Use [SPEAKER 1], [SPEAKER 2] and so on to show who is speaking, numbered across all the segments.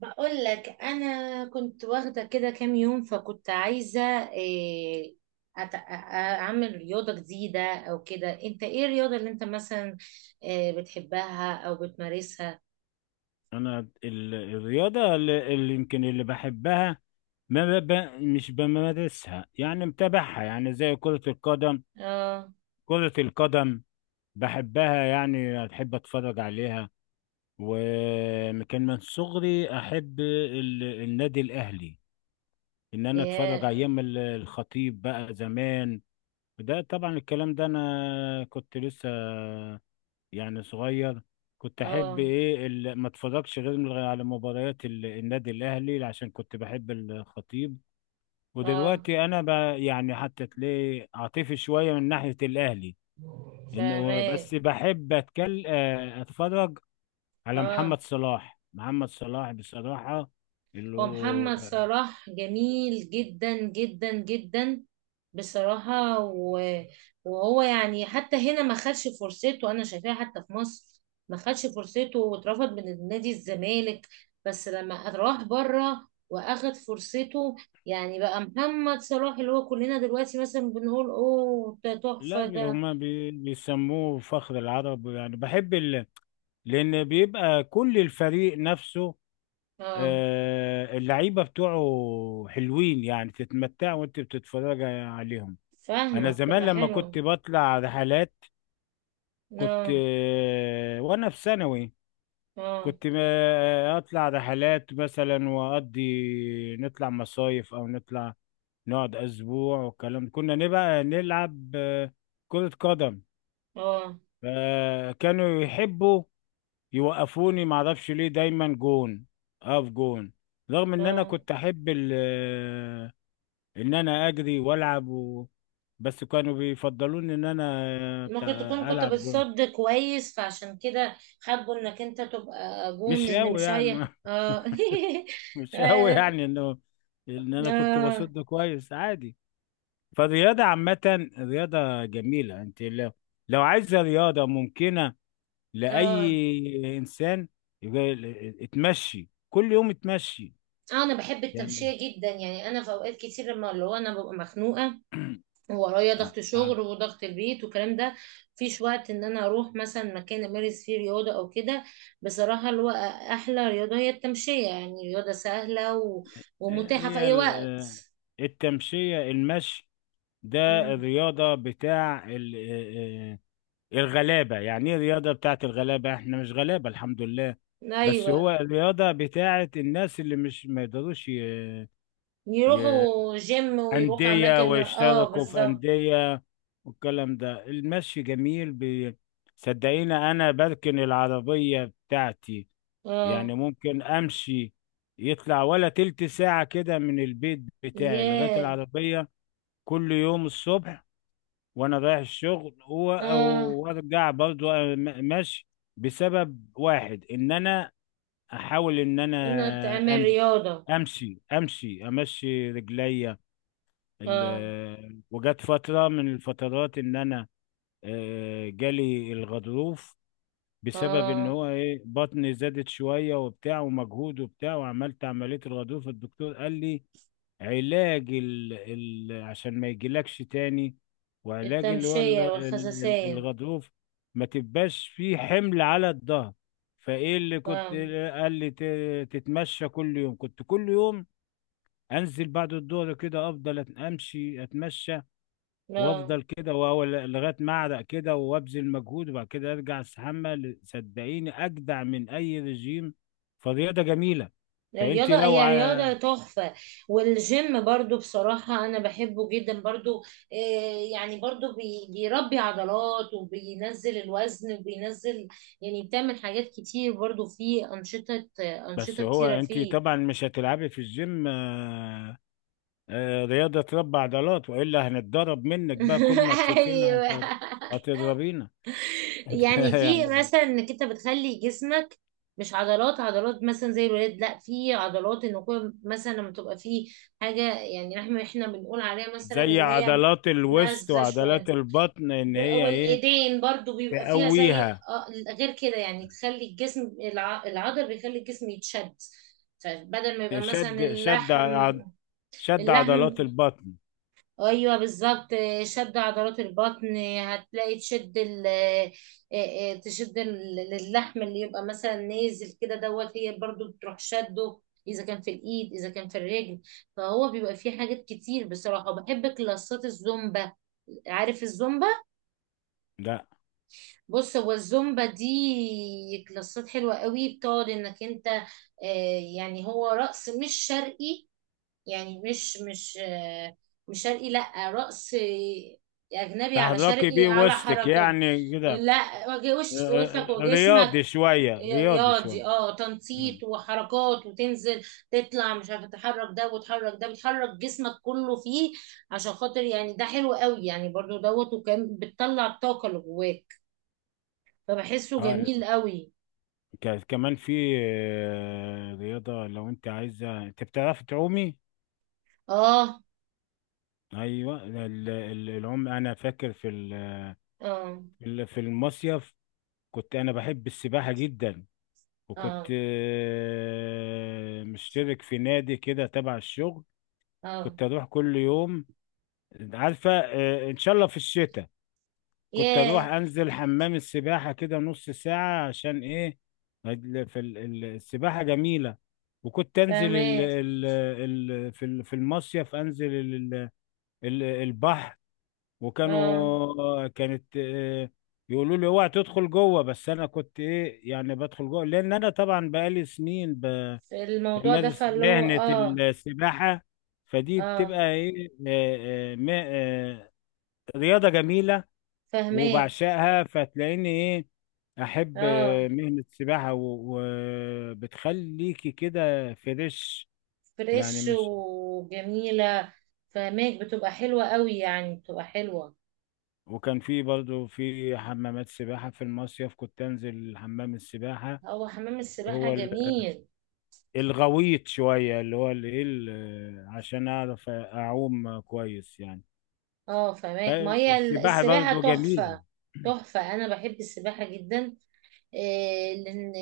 [SPEAKER 1] بقول لك انا كنت واخده كده كام يوم، فكنت عايزه إيه، أت- أ- اعمل رياضه جديده او كده. انت ايه الرياضه اللي انت مثلا بتحبها او بتمارسها؟
[SPEAKER 2] انا ال- الرياضه اللي يمكن اللي بحبها، ما ب... ب- مش بمارسها، يعني متابعها يعني زي كره القدم.
[SPEAKER 1] اه.
[SPEAKER 2] كره القدم بحبها، يعني بحب اتفرج عليها. وكان من صغري احب النادي الاهلي، ان انا اتفرج
[SPEAKER 1] يا.
[SPEAKER 2] ايام الخطيب بقى زمان. ده طبعا الكلام ده انا كنت لسه يعني صغير. كنت احب
[SPEAKER 1] اه.
[SPEAKER 2] ايه ما اتفرجش غير على مباريات النادي الاهلي عشان كنت بحب الخطيب.
[SPEAKER 1] اه.
[SPEAKER 2] ودلوقتي انا ب... يعني حتى تلاقي عاطفي شويه من ناحيه الاهلي، انه
[SPEAKER 1] فاهمك.
[SPEAKER 2] بس بحب اتكل آه، اتفرج على
[SPEAKER 1] اه.
[SPEAKER 2] محمد صلاح. محمد صلاح بصراحه اللي
[SPEAKER 1] هو
[SPEAKER 2] هو،
[SPEAKER 1] محمد صلاح جميل جدا جدا جدا بصراحة، وهو يعني حتى هنا ما خدش فرصته، أنا شايفاه حتى في مصر ما خدش فرصته واترفض من نادي الزمالك. بس لما راح بره وأخد فرصته، يعني بقى محمد صلاح اللي هو كلنا دلوقتي مثلا بنقول أوه ده
[SPEAKER 2] لا
[SPEAKER 1] تحفة
[SPEAKER 2] بي-
[SPEAKER 1] ده.
[SPEAKER 2] هما بي... بيسموه فخر العرب. يعني بحب لان بيبقى كل الفريق نفسه،
[SPEAKER 1] اه.
[SPEAKER 2] اللعيبه بتوعه حلوين، يعني تتمتع وانت بتتفرج عليهم. انا
[SPEAKER 1] فاهمة
[SPEAKER 2] زمان
[SPEAKER 1] بتبقى
[SPEAKER 2] لما
[SPEAKER 1] حلوة.
[SPEAKER 2] كنت بطلع رحلات كنت
[SPEAKER 1] اه.
[SPEAKER 2] وانا في ثانوي،
[SPEAKER 1] اه.
[SPEAKER 2] كنت اطلع رحلات مثلا واقضي، نطلع مصايف او نطلع نقعد اسبوع والكلام ده. كنا نبقى نلعب كرة قدم،
[SPEAKER 1] اه.
[SPEAKER 2] فكانوا يحبوا يوقفوني، معرفش ليه دايما جون، اقف جون. رغم ان انا
[SPEAKER 1] اه.
[SPEAKER 2] كنت احب ان انا اجري والعب بس كانوا بيفضلوني ان انا
[SPEAKER 1] ممكن تكون
[SPEAKER 2] بتاع
[SPEAKER 1] كنت
[SPEAKER 2] العب جون.
[SPEAKER 1] بتصد كويس، فعشان كده حابه انك انت تبقى جون،
[SPEAKER 2] مش
[SPEAKER 1] ان
[SPEAKER 2] قوي
[SPEAKER 1] مش
[SPEAKER 2] يعني
[SPEAKER 1] اي
[SPEAKER 2] ما-
[SPEAKER 1] اه
[SPEAKER 2] مش قوي
[SPEAKER 1] اه.
[SPEAKER 2] يعني انه ان انا كنت
[SPEAKER 1] اه.
[SPEAKER 2] بصد كويس عادي. فالرياضه عامه رياضه جميله. انت لو، لو عايزه رياضه ممكنه
[SPEAKER 1] اه.
[SPEAKER 2] لاي انسان، يبقى اتمشي كل يوم، اتمشي
[SPEAKER 1] انا بحب
[SPEAKER 2] يعني.
[SPEAKER 1] التمشية جدا، يعني انا في اوقات كتير لما اللي هو انا ببقى مخنوقة وورايا
[SPEAKER 2] آه،
[SPEAKER 1] ضغط
[SPEAKER 2] آه،
[SPEAKER 1] شغل وضغط البيت والكلام ده، مفيش وقت ان انا اروح مثلا مكان امارس فيه رياضة او كده. بصراحة اللي هو احلى رياضة هي التمشية، يعني رياضة سهلة ومتاحة في
[SPEAKER 2] هي
[SPEAKER 1] اي وقت.
[SPEAKER 2] التمشيه، المشي ده
[SPEAKER 1] مم.
[SPEAKER 2] الرياضه بتاع الغلابة. يعني ايه الرياضة بتاعت الغلابة؟ احنا مش غلابة الحمد لله، بس
[SPEAKER 1] ايوه.
[SPEAKER 2] هو الرياضة بتاعت الناس اللي مش ما يقدروش ي...
[SPEAKER 1] يروحوا جيم ويروحوا
[SPEAKER 2] أندية،
[SPEAKER 1] اماكن، اه،
[SPEAKER 2] ويشتركوا في
[SPEAKER 1] بالظبط.
[SPEAKER 2] أندية والكلام ده. المشي جميل، صدقيني أنا بركن العربية بتاعتي،
[SPEAKER 1] اه.
[SPEAKER 2] يعني ممكن أمشي يطلع ولا تلت ساعة كده من البيت بتاعي لغاية
[SPEAKER 1] ياه.
[SPEAKER 2] العربية. كل يوم الصبح وانا رايح الشغل
[SPEAKER 1] اه.
[SPEAKER 2] وارجع برضو ماشي، بسبب واحد ان انا احاول ان
[SPEAKER 1] انها
[SPEAKER 2] انا
[SPEAKER 1] تعمل
[SPEAKER 2] امشي
[SPEAKER 1] رياضة.
[SPEAKER 2] امشي امشي امشي رجليا.
[SPEAKER 1] اه.
[SPEAKER 2] وجت فتره من الفترات ان انا جالي الغضروف، بسبب ان
[SPEAKER 1] اه.
[SPEAKER 2] هو ايه، بطني زادت شويه وبتاع ومجهود وبتاع، وعملت عمليه الغضروف. الدكتور قال لي علاج عشان ما يجيلكش تاني، وعلاج اللي هو
[SPEAKER 1] التمشية والخساسين.
[SPEAKER 2] الغضروف، ما تبقاش فيه حمل على الظهر. فايه اللي كنت
[SPEAKER 1] فاهم.
[SPEAKER 2] قال لي، تتمشى كل يوم. كنت كل يوم انزل بعد الظهر كده، افضل امشي اتمشى،
[SPEAKER 1] لا.
[SPEAKER 2] وافضل كده لغايه ما اعرق كده وابذل مجهود، وبعد كده ارجع استحمى. صدقيني اجدع من اي رجيم، فالرياضه جميله. فانت
[SPEAKER 1] الرياضة
[SPEAKER 2] لو
[SPEAKER 1] هي رياضة تحفة. والجيم برضو بصراحة أنا بحبه جدا برضو. آه يعني برضو بيربي عضلات وبينزل الوزن وبينزل، يعني بتعمل حاجات كتير برضو، فيه أنشطة
[SPEAKER 2] بس
[SPEAKER 1] أنشطة
[SPEAKER 2] هو
[SPEAKER 1] كتيرة
[SPEAKER 2] انت
[SPEAKER 1] فيه.
[SPEAKER 2] طبعا مش هتلعبي في الجيم رياضة تربى عضلات، والا هنتضرب منك بقى، كل ما تشوفينا
[SPEAKER 1] ايوه.
[SPEAKER 2] هتضربينا انت.
[SPEAKER 1] يعني في
[SPEAKER 2] يعني
[SPEAKER 1] مثلا انك انت بتخلي جسمك مش عضلات عضلات مثلا زي الولاد، لا في عضلات. ان كل مثلا لما تبقى في حاجه، يعني احنا بنقول عليها مثلا
[SPEAKER 2] زي
[SPEAKER 1] ان هي
[SPEAKER 2] عضلات الوسط
[SPEAKER 1] نازله شويه.
[SPEAKER 2] وعضلات البطن، ان هي ايه،
[SPEAKER 1] والايدين برضو بيبقى فيها زي،
[SPEAKER 2] تقويها.
[SPEAKER 1] غير كده، يعني تخلي الجسم العضل، بيخلي الجسم يتشد، فبدل ما يبقى
[SPEAKER 2] شد
[SPEAKER 1] مثلا
[SPEAKER 2] شد
[SPEAKER 1] اللحم
[SPEAKER 2] ع- شد
[SPEAKER 1] اللحم
[SPEAKER 2] عضلات البطن.
[SPEAKER 1] ايوه بالظبط. شد عضلات البطن هتلاقي تشد ال آه، آه، تشد اللحم اللي يبقى مثلا نازل كده، دوت هي برضو بتروح شده، اذا كان في الايد اذا كان في الرجل. فهو بيبقى فيه حاجات كتير بصراحه. وبحب كلاسات الزومبا. عارف الزومبا؟
[SPEAKER 2] لا
[SPEAKER 1] بص، هو الزومبا دي كلاسات حلوه قوي، بتقعد انك انت يعني هو رقص مش شرقي، يعني مش مش شرقي، لا رقص اجنبي على
[SPEAKER 2] تحركي
[SPEAKER 1] شرقي
[SPEAKER 2] بيه
[SPEAKER 1] على
[SPEAKER 2] وسطك
[SPEAKER 1] حركات.
[SPEAKER 2] يعني كده.
[SPEAKER 1] لا وشك وجسمك.
[SPEAKER 2] رياضي شوية، رياضي شوية.
[SPEAKER 1] رياضي، تنطيط
[SPEAKER 2] مم.
[SPEAKER 1] وحركات، وتنزل تطلع، مش عارفه، تحرك ده وتحرك ده، بتحرك جسمك كله فيه، عشان خاطر يعني ده حلو قوي يعني، برضو دوت وكان بتطلع الطاقه اللي جواك، فبحسه
[SPEAKER 2] اه،
[SPEAKER 1] جميل قوي.
[SPEAKER 2] كمان في رياضة، لو انت عايزة، انت بتعرف تعومي؟
[SPEAKER 1] اه.
[SPEAKER 2] ايوه العوم. انا فاكر في
[SPEAKER 1] اه.
[SPEAKER 2] في المصيف، كنت انا بحب السباحة جدا، وكنت
[SPEAKER 1] اه.
[SPEAKER 2] مشترك في نادي كده تبع الشغل.
[SPEAKER 1] اه.
[SPEAKER 2] كنت اروح كل يوم، عارفة، ان شاء الله في الشتاء كنت اروح
[SPEAKER 1] ياه.
[SPEAKER 2] انزل حمام السباحه كده نص ساعه، عشان ايه، السباحه جميله. وكنت انزل
[SPEAKER 1] فاهمه.
[SPEAKER 2] في المصيف، انزل ال البحر.
[SPEAKER 1] اه.
[SPEAKER 2] كانت يقولوا لي اوعى تدخل جوه، بس انا كنت ايه، يعني بدخل جوه، لان انا طبعا بقالي سنين
[SPEAKER 1] في الموضوع ده
[SPEAKER 2] بمارس
[SPEAKER 1] فاللي هو
[SPEAKER 2] مهنه
[SPEAKER 1] اه.
[SPEAKER 2] السباحه. فدي
[SPEAKER 1] اه.
[SPEAKER 2] بتبقى ايه، رياضه جميله
[SPEAKER 1] فاهماك.
[SPEAKER 2] وبعشقها، فتلاقيني ايه احب
[SPEAKER 1] اه.
[SPEAKER 2] مهنة السباحة، وبتخليكي كده فريش، يعني
[SPEAKER 1] فريش
[SPEAKER 2] مش.
[SPEAKER 1] وجميلة. فاهماك بتبقى حلوة قوي، يعني بتبقى حلوة.
[SPEAKER 2] وكان في برضو في حمامات سباحة في المصيف كنت انزل حمام السباحة.
[SPEAKER 1] هو حمام السباحة
[SPEAKER 2] هو
[SPEAKER 1] جميل.
[SPEAKER 2] الغويط شوية، اللي هو اللي ايه عشان اعرف اعوم كويس يعني.
[SPEAKER 1] اه. فاهماك، ما هي
[SPEAKER 2] فالسباحة
[SPEAKER 1] السباحة
[SPEAKER 2] برضو جميلة.
[SPEAKER 1] تحفة. تحفة، انا بحب السباحة جدا. لان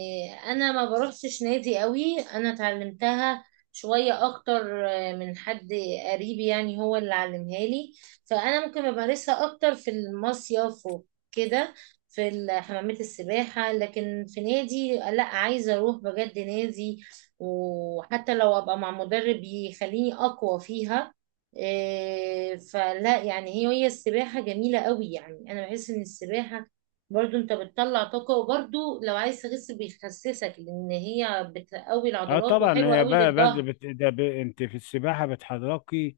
[SPEAKER 1] انا ما بروحش نادي قوي. انا اتعلمتها شوية اكتر من حد قريب، يعني هو اللي علمها لي. فانا ممكن بمارسها اكتر في المصيف وكده، في حمامات السباحة. لكن في نادي لا، عايزة اروح بجد نادي، وحتى لو ابقى مع مدرب يخليني اقوى فيها. فلا يعني هي السباحة جميلة قوي. يعني انا بحس ان السباحة برضو انت بتطلع طاقة، وبرضو لو عايز تخس بيخسسك، لان هي بتقوي
[SPEAKER 2] اه
[SPEAKER 1] العضلات
[SPEAKER 2] طبعا
[SPEAKER 1] وحلوة
[SPEAKER 2] هي
[SPEAKER 1] قوي
[SPEAKER 2] بقى، بس
[SPEAKER 1] للظهر.
[SPEAKER 2] بت... ده ب... انت في السباحة بتحركي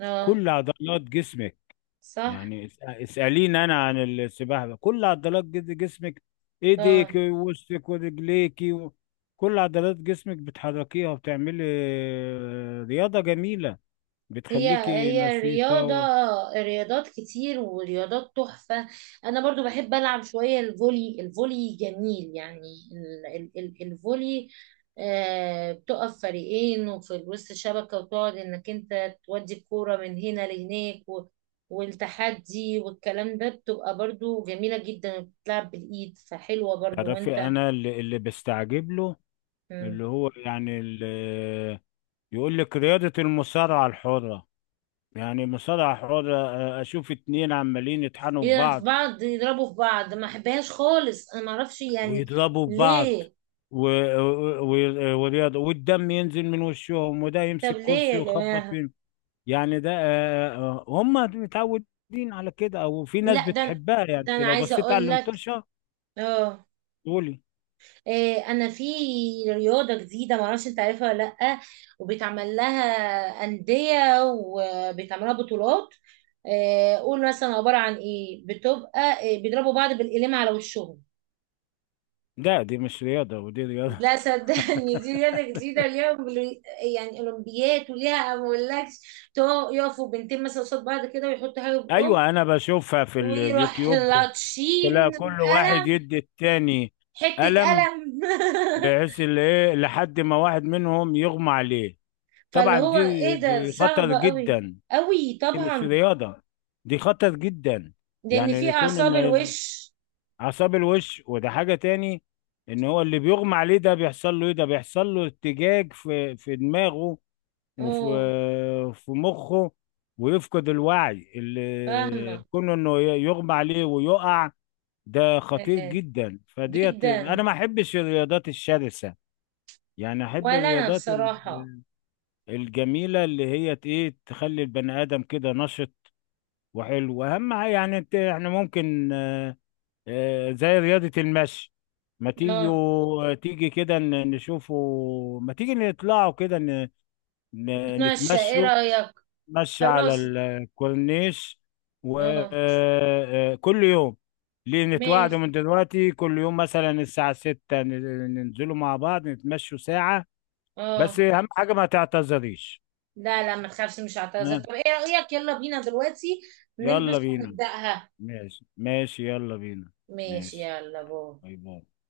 [SPEAKER 1] اه.
[SPEAKER 2] كل عضلات جسمك.
[SPEAKER 1] صح.
[SPEAKER 2] يعني اسأليني أنا عن السباحة بقى. كل عضلات جسمك،
[SPEAKER 1] اه.
[SPEAKER 2] إيديك ووسطك ورجليكي كل عضلات جسمك بتحركيها، وبتعملي رياضة جميلة
[SPEAKER 1] هي
[SPEAKER 2] بتخليكي
[SPEAKER 1] هي
[SPEAKER 2] نشيطة
[SPEAKER 1] رياضة، رياضات كتير ورياضات تحفة. أنا برضو بحب ألعب شوية الفولي، الفولي جميل يعني ال ال ال الفولي. بتقف فريقين وفي وسط الشبكة، وتقعد إنك أنت تودي الكورة من هنا لهناك، والتحدي والكلام ده، بتبقى برضو جميلة جدا، بتلعب بالإيد فحلوة برضو
[SPEAKER 2] تعرفي
[SPEAKER 1] وأنت.
[SPEAKER 2] أنا اللي بستعجب له،
[SPEAKER 1] مم.
[SPEAKER 2] اللي هو يعني اللي يقول لك رياضة المصارعة الحرة. يعني مصارعة حرة، أشوف 2 عمالين يطحنوا في
[SPEAKER 1] يلعب في
[SPEAKER 2] بعض
[SPEAKER 1] بعض يضربوا في بعض، ما أحبهاش خالص، أنا معرفش يعني
[SPEAKER 2] ويضربوا في بعض،
[SPEAKER 1] ليه.
[SPEAKER 2] ورياضة والدم ينزل من وشهم، وده
[SPEAKER 1] طب
[SPEAKER 2] يمسك
[SPEAKER 1] ليه
[SPEAKER 2] كرسي
[SPEAKER 1] يا
[SPEAKER 2] ويخبط
[SPEAKER 1] جماعة؟
[SPEAKER 2] فيه. يعني ده هم متعودين على كده، او في ناس
[SPEAKER 1] لا ده
[SPEAKER 2] بتحبها. يعني انت
[SPEAKER 1] انا
[SPEAKER 2] لو
[SPEAKER 1] عايزة
[SPEAKER 2] بصيت على
[SPEAKER 1] اقول لك.
[SPEAKER 2] المطرشة
[SPEAKER 1] اه.
[SPEAKER 2] تقولي،
[SPEAKER 1] انا في رياضة جديدة، معرفش انت عارفها ولا لا، وبيتعمل لها أندية وبيتعمل لها بطولات. قول، مثلا عبارة عن ايه، بتبقى إيه، بيضربوا بعض بالقلم على وشهم.
[SPEAKER 2] لا دي مش رياضة. ودي رياضة
[SPEAKER 1] لا صدقني دي رياضة جديدة، ليها يعني أولمبيات، وليها ما أقولكش. يقفوا بنتين مثلا قصاد بعض كده ويحطوا حاجة بأم،
[SPEAKER 2] ايوه انا بشوفها في
[SPEAKER 1] ويروح
[SPEAKER 2] اليوتيوب، تلاقي
[SPEAKER 1] لطشين
[SPEAKER 2] كل واحد
[SPEAKER 1] قلم،
[SPEAKER 2] يدي التاني
[SPEAKER 1] حتة
[SPEAKER 2] قلم،
[SPEAKER 1] قلم.
[SPEAKER 2] بحيث اللي ايه لحد ما واحد منهم يغمى عليه.
[SPEAKER 1] فاللي
[SPEAKER 2] طبعا
[SPEAKER 1] هو
[SPEAKER 2] دي
[SPEAKER 1] ايه، ده
[SPEAKER 2] دي خطر
[SPEAKER 1] صعبة قوي
[SPEAKER 2] جدا،
[SPEAKER 1] قوي
[SPEAKER 2] دي مش
[SPEAKER 1] طبعا.
[SPEAKER 2] رياضة، دي خطر جدا.
[SPEAKER 1] لان
[SPEAKER 2] يعني
[SPEAKER 1] في
[SPEAKER 2] يكون ان
[SPEAKER 1] اعصاب الوش.
[SPEAKER 2] اعصاب الوش، وده حاجة تاني. ان هو اللي بيغمى عليه ده بيحصل له ايه، ده بيحصل له ارتجاج في دماغه وفي
[SPEAKER 1] اه.
[SPEAKER 2] في مخه، ويفقد الوعي،
[SPEAKER 1] فاهمة
[SPEAKER 2] اللي كونه انه يغمى عليه ويقع. ده خطير
[SPEAKER 1] آه،
[SPEAKER 2] جدا، فديت انا
[SPEAKER 1] جدا.
[SPEAKER 2] ما احبش الرياضات الشرسة. يعني احب
[SPEAKER 1] ولا انا
[SPEAKER 2] الرياضات
[SPEAKER 1] بصراحة.
[SPEAKER 2] الجميلة اللي هي ت- ايه تخلي البني ادم كده نشط وحلو. واهم حاجه يعني انت، احنا ممكن زي رياضه المشي، ما
[SPEAKER 1] اه.
[SPEAKER 2] تيجوا، تيجي كده نشوفوا، ما تيجي نطلعوا كده
[SPEAKER 1] اتمشى ايه
[SPEAKER 2] نتمشوا،
[SPEAKER 1] رأيك؟
[SPEAKER 2] نتمشى على
[SPEAKER 1] خلاص.
[SPEAKER 2] الكورنيش
[SPEAKER 1] اه.
[SPEAKER 2] وكل يوم. ليه
[SPEAKER 1] ماشي.
[SPEAKER 2] نتواعدوا من دلوقتي، كل يوم مثلا الساعة 6 ننزلوا مع بعض نتمشوا ساعة، بس
[SPEAKER 1] اه.
[SPEAKER 2] أهم حاجة ما تعتذريش.
[SPEAKER 1] لا لا، ما تخافش، مش هعتذر.
[SPEAKER 2] ها،
[SPEAKER 1] طب ايه رأيك؟ يلا بينا دلوقتي
[SPEAKER 2] يلا
[SPEAKER 1] نلبس
[SPEAKER 2] بينا.
[SPEAKER 1] ونبدأها.
[SPEAKER 2] ماشي، ماشي، يلا بينا.
[SPEAKER 1] ماشي،
[SPEAKER 2] ماشي،
[SPEAKER 1] يلا باي.
[SPEAKER 2] باي باي.